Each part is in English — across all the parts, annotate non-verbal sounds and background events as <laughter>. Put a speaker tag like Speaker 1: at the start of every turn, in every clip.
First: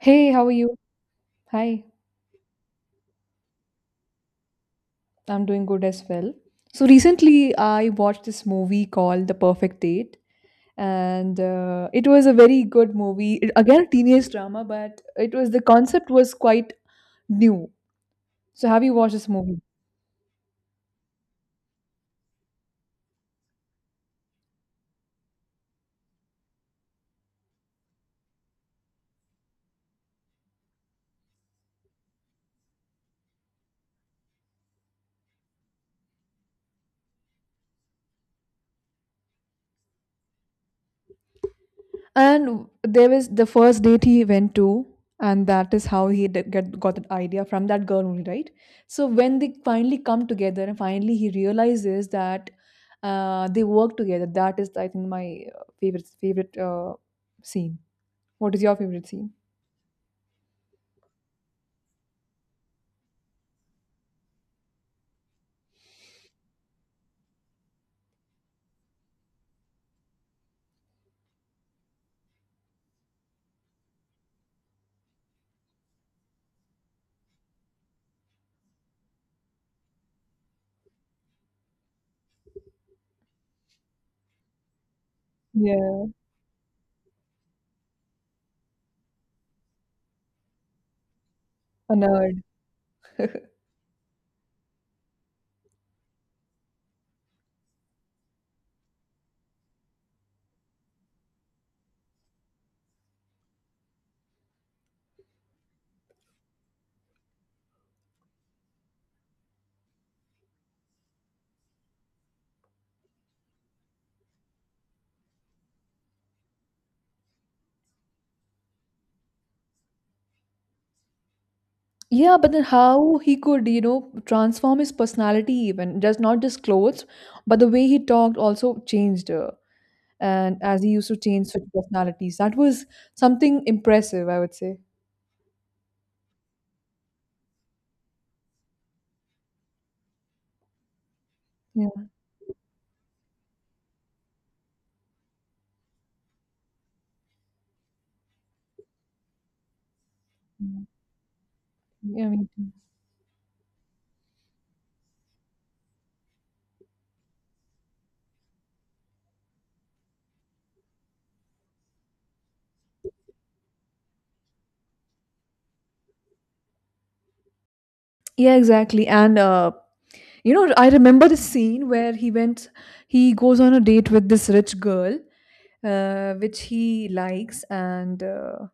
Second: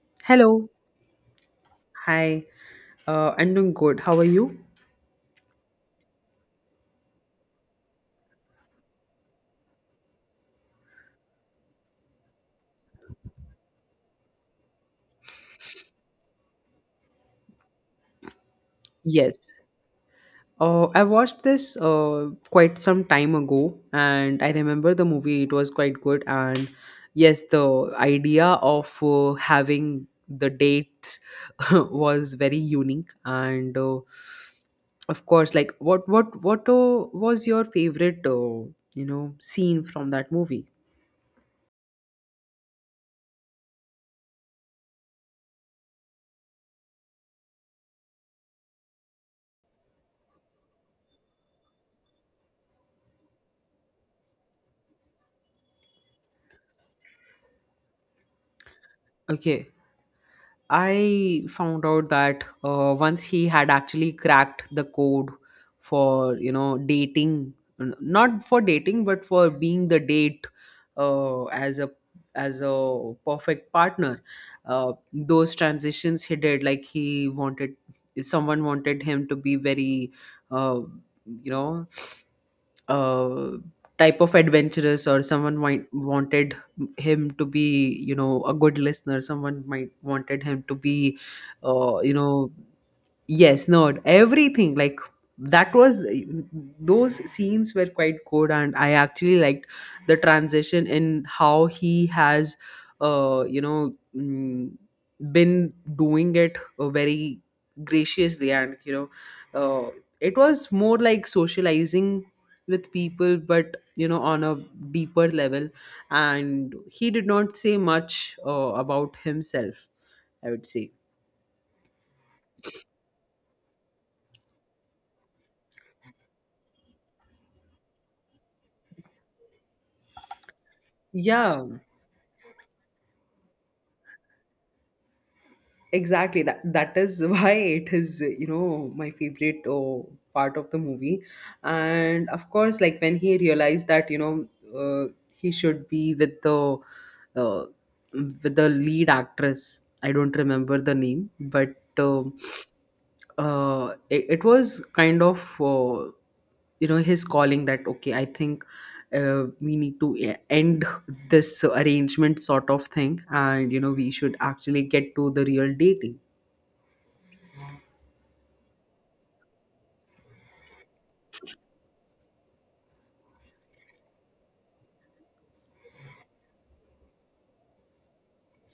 Speaker 1: Hey, how are
Speaker 2: Hello.
Speaker 1: you? Hi,
Speaker 2: Hi, I'm doing good. How are you?
Speaker 1: I'm doing good as well. So recently, I watched this movie called The Perfect Date, and it was a very good movie. Again, a teenage drama, but it was the concept was quite new. So have you watched this
Speaker 2: Yes.
Speaker 1: movie?
Speaker 2: I watched this quite some time ago, and I remember the movie. It was quite good, and yes, the idea of having the dates <laughs> was very unique. And of course, like what was your favorite, you know, scene from that movie?
Speaker 1: And there was the first date he went to, and that is how he did get got that idea from that girl only, right? So when they finally come together, and finally he realizes that they work together. That is, I think, my favorite scene. What is your favorite scene?
Speaker 2: Okay. I found out that once he had actually cracked the code for you know dating, not for dating, but for being the date uh, as a as a perfect partner. Those transitions he did, like he wanted someone wanted him to be very, uh, you know, uh, type of adventurous, or someone might
Speaker 1: Yeah,
Speaker 2: wanted him to be you know a good listener, someone might wanted him to be
Speaker 1: a
Speaker 2: you
Speaker 1: nerd.
Speaker 2: know. Yes, no, everything like that was, those scenes were quite good, and I actually liked the transition in how he has, you know, been doing it very graciously, and you know, uh, it was more like socializing with people, but you know, on a deeper level, and he did not say much about himself, I would say.
Speaker 1: Yeah, but then how he could, you know, transform his personality even just not just clothes, but the way he talked also changed. And as he used to change such
Speaker 2: Yeah,
Speaker 1: personalities. That was something impressive, I would say.
Speaker 2: exactly, that is <laughs> why it is you know my favorite oh, part of the movie.
Speaker 1: Yeah.
Speaker 2: And of course, like when he realized that you know uh, he should be uh, with the lead actress. I don't remember the name, but uh,
Speaker 1: Yeah, me too.
Speaker 2: it was kind of you know his calling that okay, I think we need to end this arrangement sort of thing, and you know we should actually get to the real dating.
Speaker 1: Yeah, exactly. And you know, I remember the scene where he went, he goes on a date with this rich girl, which he likes, and uh,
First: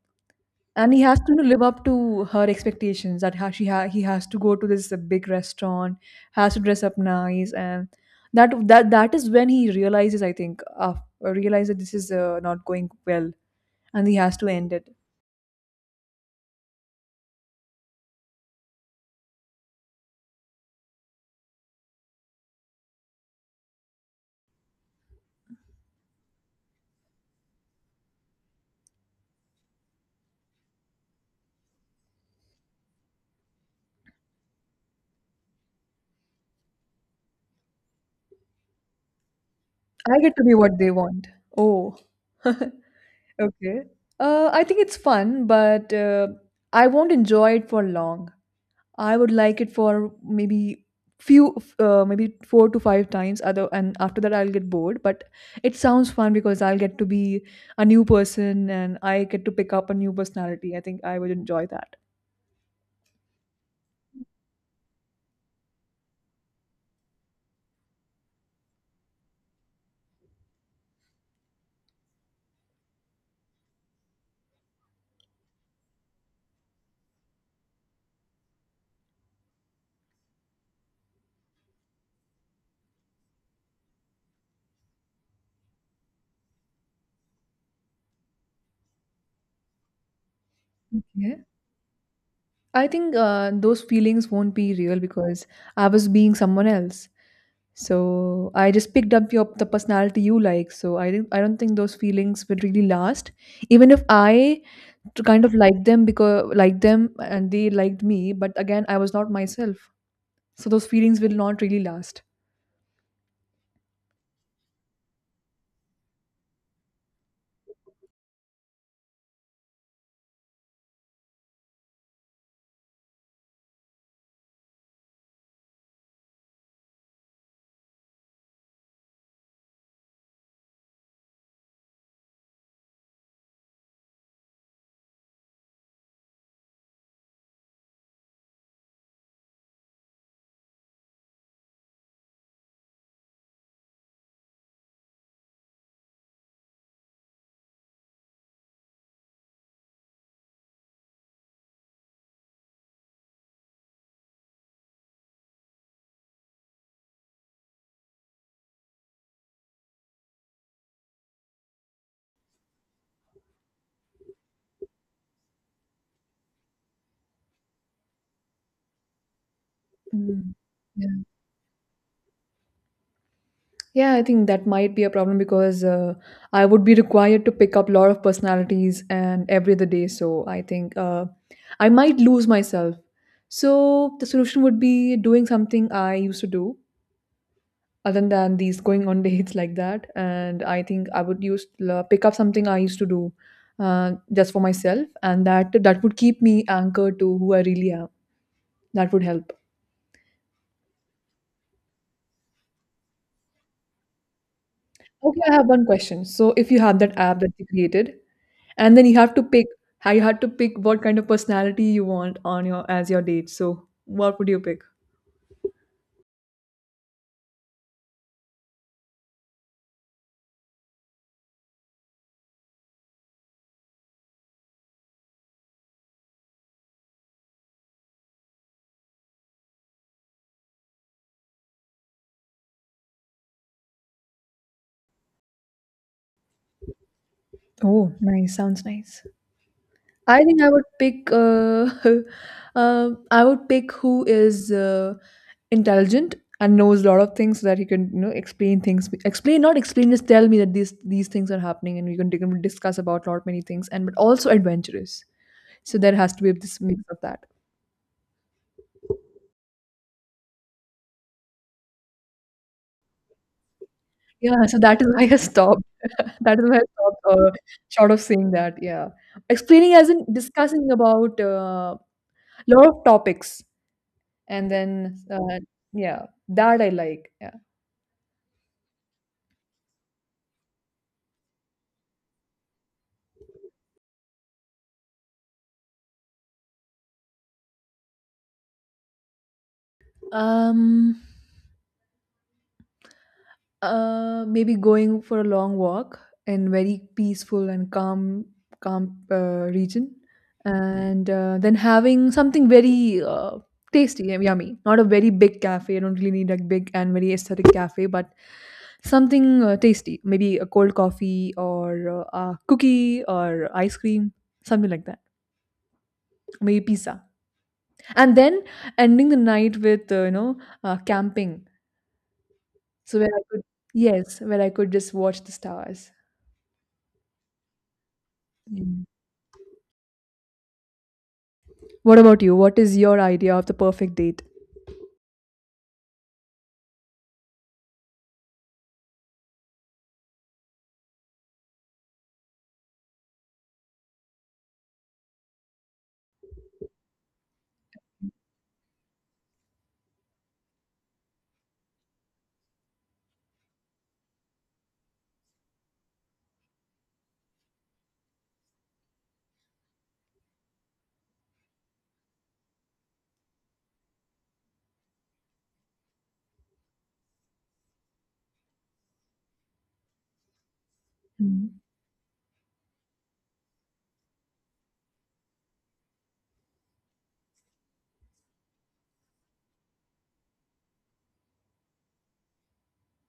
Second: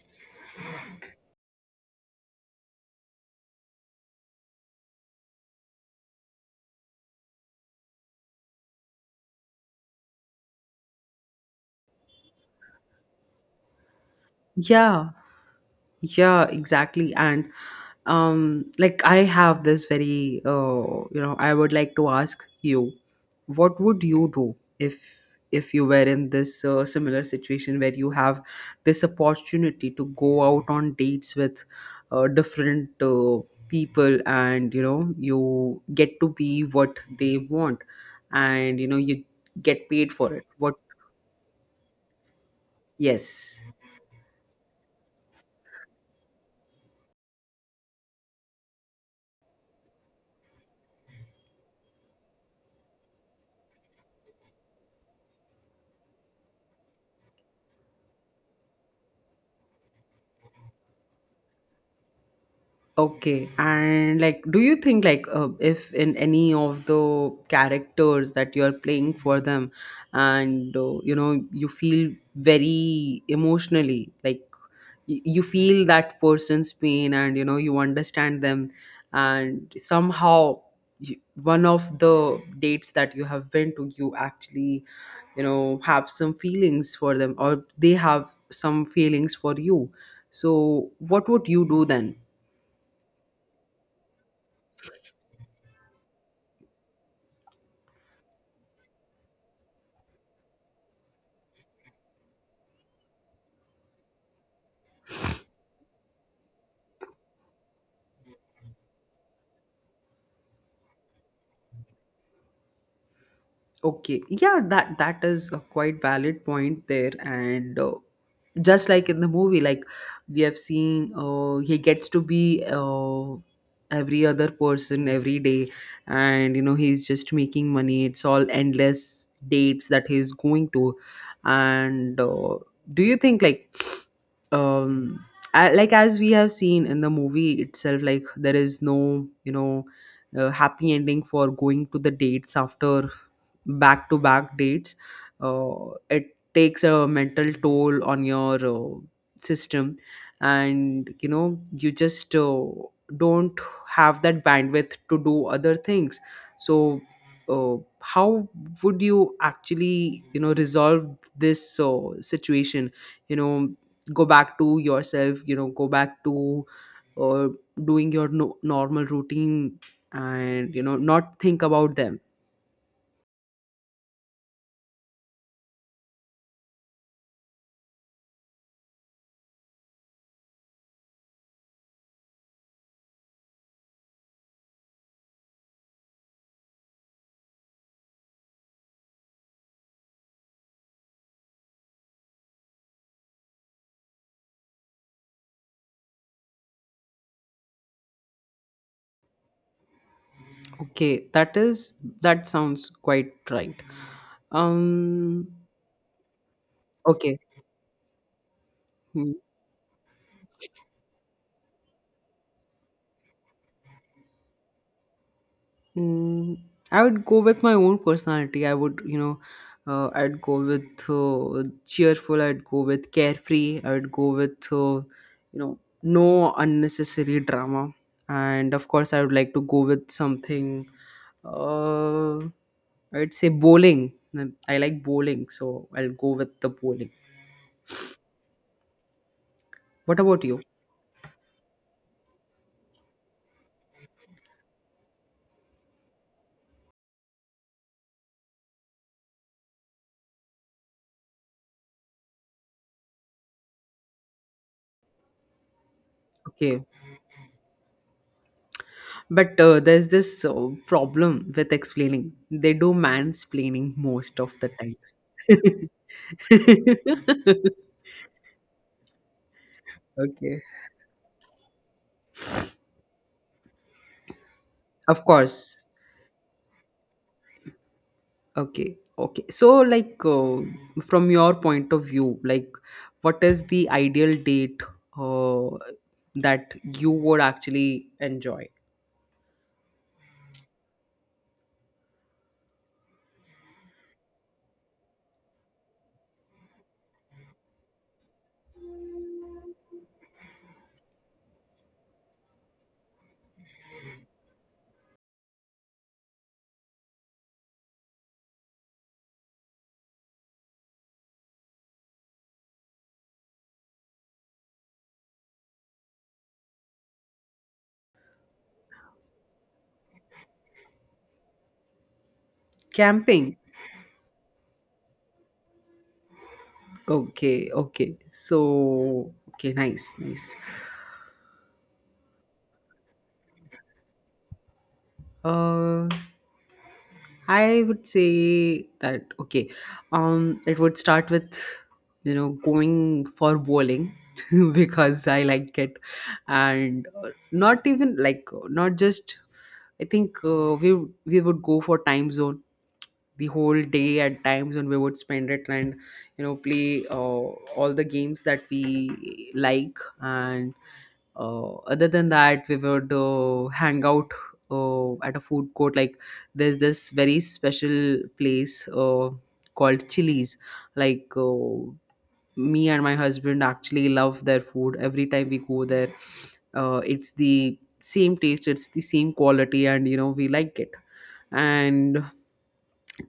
Speaker 1: and he has to live up to her expectations. That ha- she ha- He has to go to this big restaurant, has to dress up nice, and that is when he realizes, I think, realizes that this is not going well and he has to end it.
Speaker 2: Yeah. Yeah, exactly. And like I have this very, you know, I would like to ask you, what would you do if you were in this similar situation where you have this opportunity to go out on dates with different people, and you know, you get to be what they want, and you know, you get paid
Speaker 1: I
Speaker 2: for
Speaker 1: get to
Speaker 2: it.
Speaker 1: be
Speaker 2: What?
Speaker 1: what they want. Oh, <laughs> okay.
Speaker 2: Yes.
Speaker 1: I think it's fun, but I won't enjoy it for long. I would like it for maybe few, maybe four to five times. Other and after that, I'll get bored. But it sounds fun because I'll get to be a new person and I get to pick up a new personality. I think I would enjoy that.
Speaker 2: Okay, and like, do you think like if in any of the characters that you're playing for them, and you know you feel very emotionally, like you feel that person's pain, and you know you understand them, and somehow you, one of the dates that you have been to, you actually you know have some feelings for them, or they have some feelings for you. So, what
Speaker 1: Okay.
Speaker 2: would you do then?
Speaker 1: I think those feelings won't be real because I was being someone else. So I just picked up your the personality you like. I don't think those feelings will really last. Even if I to kind of like them because like them and they liked me, but again I was not myself. So those feelings will not really last.
Speaker 2: Okay, yeah, that that is a quite valid point there, and just like in the movie, like we have seen, he gets to be every other person every day, and you know he's just making money. It's all endless dates that he's going to, and do you think like, um, I, like as we have seen in the movie itself, like there is no you know happy ending for going to the dates after back to back dates, uh, it takes a mental toll on your system, and you know you just don't have that bandwidth to do other things, so how would you actually you know resolve this situation, you know go back to yourself, you know go back to uh, doing your normal routine,
Speaker 1: Mm.
Speaker 2: and you know not think about them.
Speaker 1: Yeah, I think that might be a problem because I would be required to pick up a lot of personalities and every other day. So I think I might lose myself. So the solution would be doing something I used to do other than these going on <laughs> dates like that. And I think I would pick up something I used to do just for myself, and that would keep me anchored to who I really am. That would help.
Speaker 2: Okay, that is, that sounds quite right.
Speaker 1: Okay,
Speaker 2: Um,
Speaker 1: I have one question. So if you have that
Speaker 2: okay.
Speaker 1: app that you created, and then you
Speaker 2: Hmm.
Speaker 1: have to pick how you had to pick what kind of personality you want on your as your date. So what would you pick?
Speaker 2: Mm, I would go with my own personality. I would, you know, I'd go with cheerful. I'd go with carefree. I would go with, you know, no unnecessary drama. And of course, I would like to go with something. Uh, I'd say bowling. I like bowling, so I'll go with the bowling.
Speaker 1: Oh, nice. Sounds nice.
Speaker 2: What about
Speaker 1: I think
Speaker 2: you?
Speaker 1: I would pick. <laughs> I would pick who is intelligent and knows a lot of things so that he can, you know, explain things. Explain, not explain, just tell me that these things are happening, and we can discuss about lot many things. And but also adventurous. So there has to be this
Speaker 2: Okay.
Speaker 1: mix of that.
Speaker 2: But there's this problem with explaining. They do mansplaining most of
Speaker 1: Yeah.
Speaker 2: the
Speaker 1: So that is
Speaker 2: times.
Speaker 1: why I stopped. <laughs> That is why I stopped. Short of saying that, yeah, explaining as
Speaker 2: <laughs>
Speaker 1: in
Speaker 2: Okay.
Speaker 1: discussing about a lot of topics, and then
Speaker 2: Of course.
Speaker 1: yeah, that I like. Yeah.
Speaker 2: Okay. Okay. So, like, from your point of view, like, what is the ideal date uh, that you would actually enjoy?
Speaker 1: Um, Maybe going for a long walk in very peaceful and calm, calm region, and then having something very tasty and yummy. Not a very big cafe. I don't really need a big and very aesthetic cafe, but something tasty. Maybe a cold coffee or a cookie or ice cream, something like that. Maybe pizza, and then ending the night with you know camping. So where I
Speaker 2: Camping.
Speaker 1: could, yes, where I could just watch the stars.
Speaker 2: Okay. Okay. So,
Speaker 1: Yeah.
Speaker 2: okay. Nice. Nice.
Speaker 1: What about you? What is your idea of the perfect date?
Speaker 2: Uh, I would say that okay. It would start with you know going for bowling <laughs> because I like it, and not even like not just. I think we would go for time zone the whole day at times when we would spend it, and you know play all the games that we like, and other than that we would hang out at a food court, like there's this very special place called Chili's, like
Speaker 1: Mm.
Speaker 2: me and my husband actually love their food. Every time we go there, it's the same taste, it's the same quality, and you know we like it. And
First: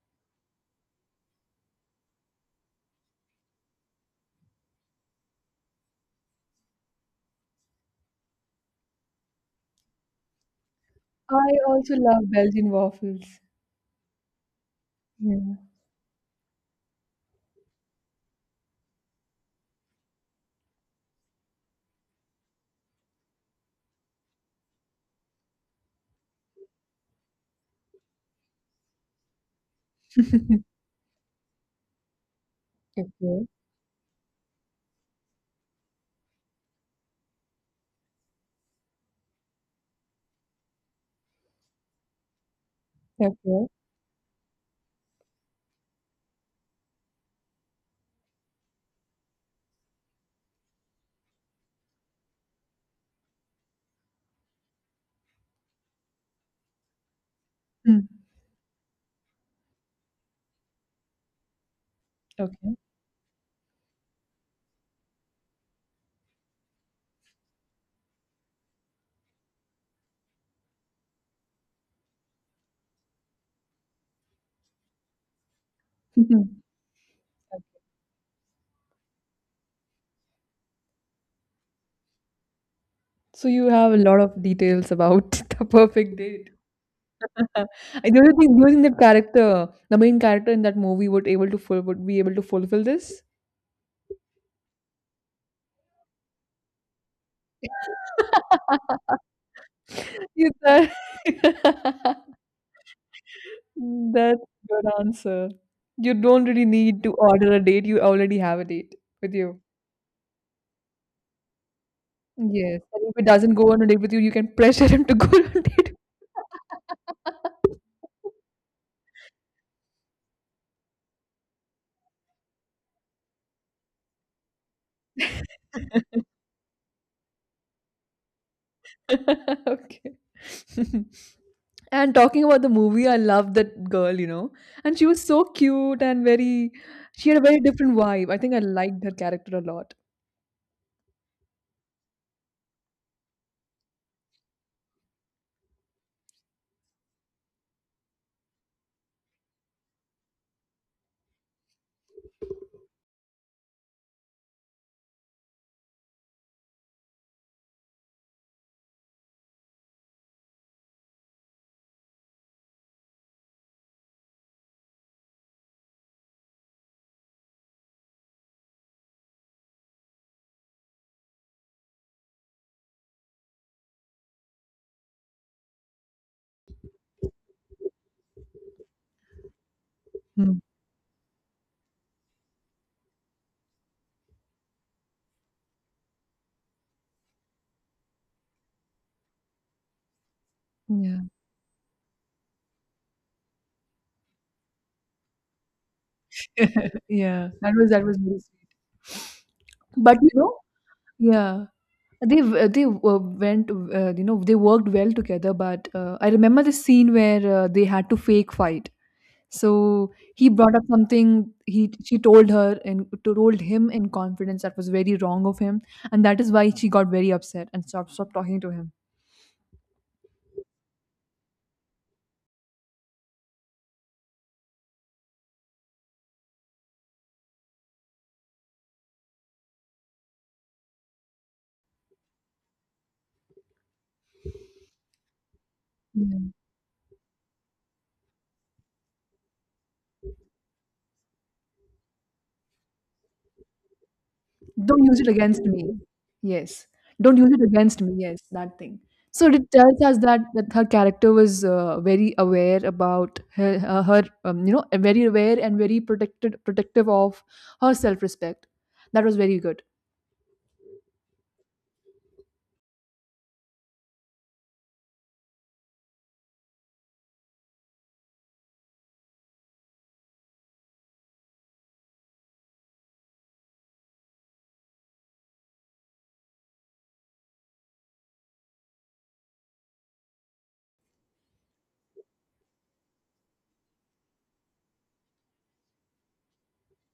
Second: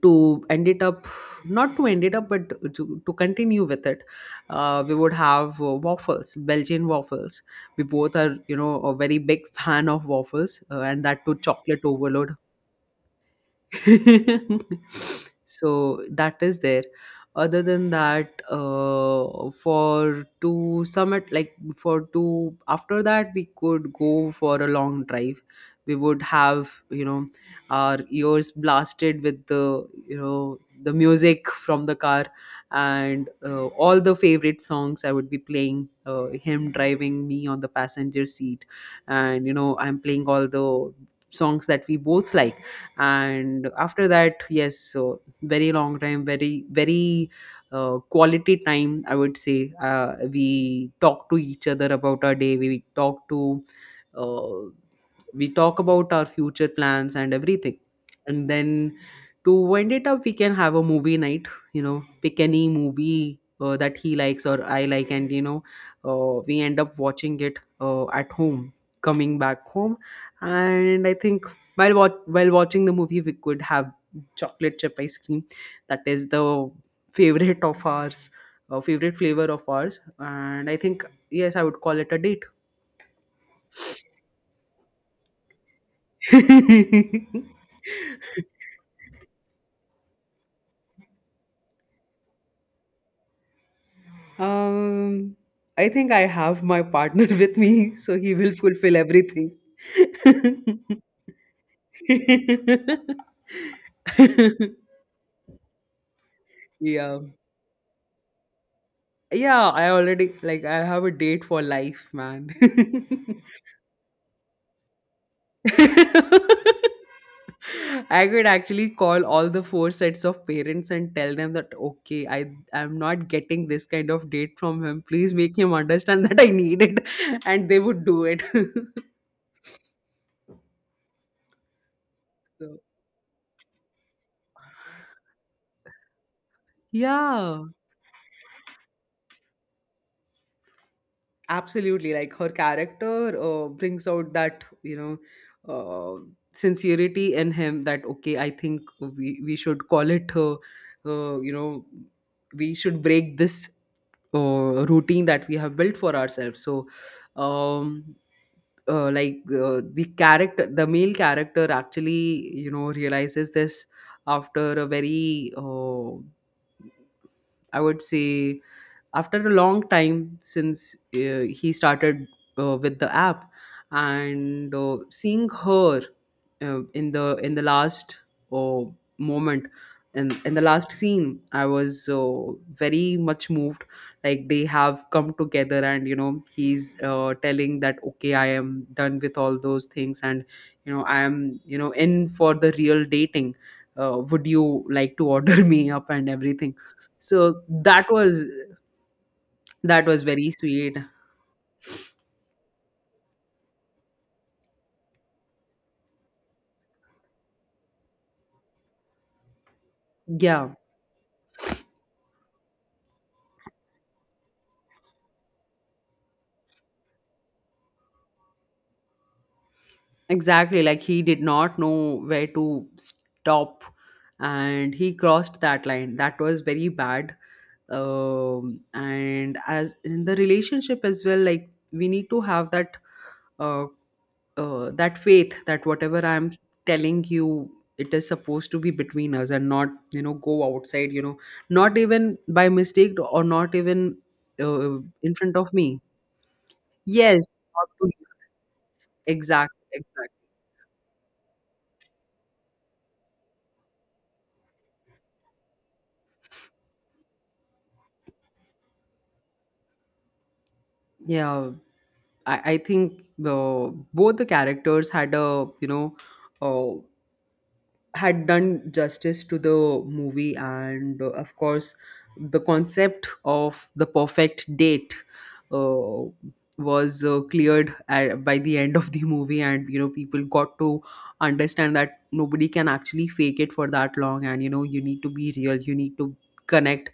Speaker 2: to end it up, not to end it up, but to continue with it, we would have waffles, Belgian waffles. We both are you know a very big fan of waffles, and that too
Speaker 1: I
Speaker 2: chocolate
Speaker 1: also love
Speaker 2: overload.
Speaker 1: Belgian waffles.
Speaker 2: <laughs>
Speaker 1: Yeah.
Speaker 2: So that is there. Other than that, for to summit, like for to, after that we could go for a long drive. We would have you know our ears blasted with the you know
Speaker 1: <laughs>
Speaker 2: the music from the car, and
Speaker 1: Okay.
Speaker 2: all the favorite songs I would be playing, him driving me on the passenger seat, and you know I'm playing all the songs that we both like.
Speaker 1: Okay.
Speaker 2: And after that, yes, so very long time, very very quality time, I would say. We talk to each other about our day, we talk to uh, we talk about our future plans and everything,
Speaker 1: Mm.
Speaker 2: and then to wind it up we can have a movie night. You know, pick any
Speaker 1: Okay.
Speaker 2: movie that he likes or I like, and you know we end up watching it at home, coming back home. And I think while while watching the movie we could have chocolate chip ice cream. That
Speaker 1: <laughs>
Speaker 2: is the
Speaker 1: Mhm.
Speaker 2: favorite of ours, favorite flavor of ours. And I think yes, I would call it a date.
Speaker 1: So you have a lot of details about <laughs> the perfect date. <laughs>
Speaker 2: <laughs>
Speaker 1: And do you think that character, the main character in that movie, would be able to fulfill this?
Speaker 2: Um, I think I have my partner <laughs> with me, so he will fulfill
Speaker 1: <laughs>
Speaker 2: everything.
Speaker 1: You thought.
Speaker 2: <laughs>
Speaker 1: <laughs> That's a good answer. You don't really need to
Speaker 2: Yeah.
Speaker 1: order a date. You already have a date with you.
Speaker 2: Yeah, I already, like I have a date for life, man.
Speaker 1: Yes. And if it
Speaker 2: <laughs>
Speaker 1: doesn't go on a date with you, you can pressure him to go on a date.
Speaker 2: <laughs> I could actually call all the four sets of parents and tell them that okay, I am not getting this kind of date from him. Please make him understand
Speaker 1: <laughs>
Speaker 2: <laughs> that I need it, <laughs> and they would do it.
Speaker 1: Okay. <laughs> And talking
Speaker 2: <laughs>
Speaker 1: about the
Speaker 2: So,
Speaker 1: movie, I love that girl, you know. And she was so cute and very, she had a very
Speaker 2: yeah.
Speaker 1: different vibe. I think I liked her character a lot.
Speaker 2: Absolutely, like her character brings out that you know uh, sincerity in him. That okay, I think we should call it. You know, we should break this routine that we have built for ourselves. So, um, like the character, the male character actually you know realizes this after a very. I would say after a long time since he started with the app, and seeing her in the last uh, moment, in
Speaker 1: Hmm.
Speaker 2: the last scene I was very much moved, like they have come together and you know he's telling that okay, I am done with all those things, and you know I
Speaker 1: Yeah.
Speaker 2: am you know in for the real dating. Would you like to order <laughs> me up and everything?
Speaker 1: Yeah.
Speaker 2: So
Speaker 1: That
Speaker 2: that
Speaker 1: was very
Speaker 2: was,
Speaker 1: sweet.
Speaker 2: that
Speaker 1: But
Speaker 2: was
Speaker 1: you
Speaker 2: very
Speaker 1: know,
Speaker 2: sweet.
Speaker 1: yeah. They went you know they worked well together, but I remember the scene where they had to fake fight. So he
Speaker 2: Yeah,
Speaker 1: brought up something he she told her and told him in confidence that was very wrong of him, and that is why she got very upset and stopped talking to him.
Speaker 2: exactly. Like he did not know where to stop, and he crossed that line. That was very bad. Um, and as in the relationship as well, like we need to have that uh, that faith that whatever
Speaker 1: Yeah.
Speaker 2: I'm telling you, it is supposed to be between us and not you know go outside, you know, not even by mistake or not even
Speaker 1: Don't use it
Speaker 2: in front
Speaker 1: against
Speaker 2: of
Speaker 1: me.
Speaker 2: me.
Speaker 1: Yes. Don't
Speaker 2: Yes,
Speaker 1: use it
Speaker 2: what
Speaker 1: against
Speaker 2: to
Speaker 1: me.
Speaker 2: you.
Speaker 1: Yes, that thing. So it
Speaker 2: Exactly,
Speaker 1: tells us that,
Speaker 2: exactly.
Speaker 1: that her character was very aware about her, her you know, very aware and very protected, protective of her self-respect. That was very good.
Speaker 2: Yeah, I think the both the characters had a you know uh, had done justice to the movie, and of course the concept of the perfect date uh, was cleared at, by the end of the movie, and you know people got to understand that nobody can actually fake it for that long, and you know you need to be real, you need to connect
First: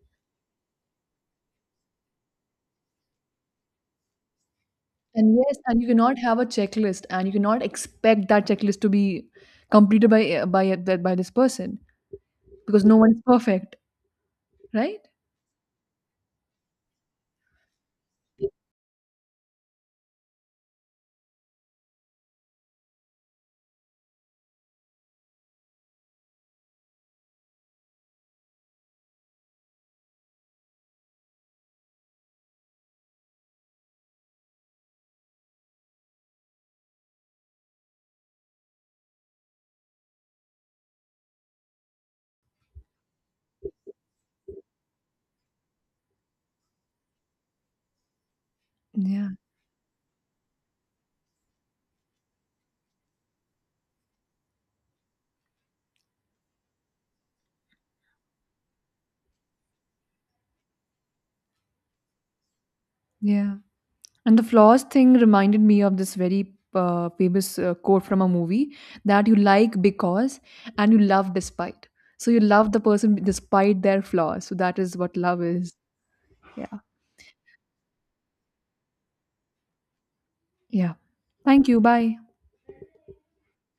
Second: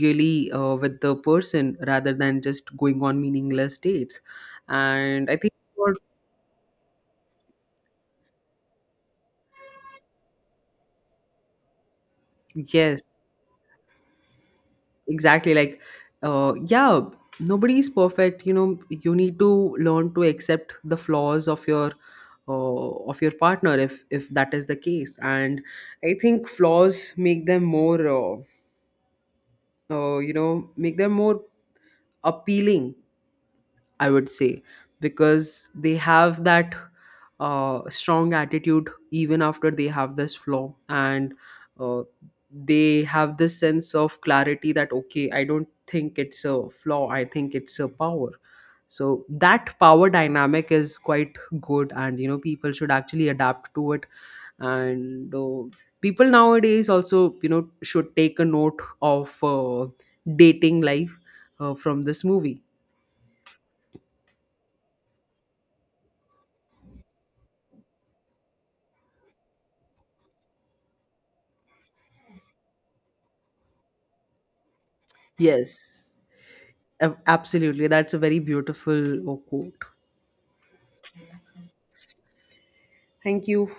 Speaker 2: really with the person rather than just going on meaningless dates. And I
Speaker 1: And
Speaker 2: think
Speaker 1: yes, and you
Speaker 2: for-.
Speaker 1: cannot have a checklist, and you cannot expect that checklist to be completed by this person because no
Speaker 2: Yes,
Speaker 1: one is perfect, right?
Speaker 2: exactly. Like yeah, nobody is perfect, you know you need to learn to accept the flaws of your partner, if that is the case. And I think flaws make them more you know, make them more appealing, I would say, because they have that strong attitude even after they have this flaw, and uh, they have this sense of clarity that, okay, I don't think it's a flaw, I think it's a power. So
Speaker 1: Yeah,
Speaker 2: that power dynamic is quite good, and you know, people should actually adapt to it. And people nowadays also, you know, should take a note of dating life from this movie.
Speaker 1: yeah. And the flaws thing reminded me of this very famous quote from a movie that you like because and you love despite. So you love the person despite their flaws. So that is what love is.
Speaker 2: Yes.
Speaker 1: Yeah.
Speaker 2: Absolutely. That's a very beautiful quote.
Speaker 1: Yeah. Thank you. Bye.
Speaker 2: Thank you.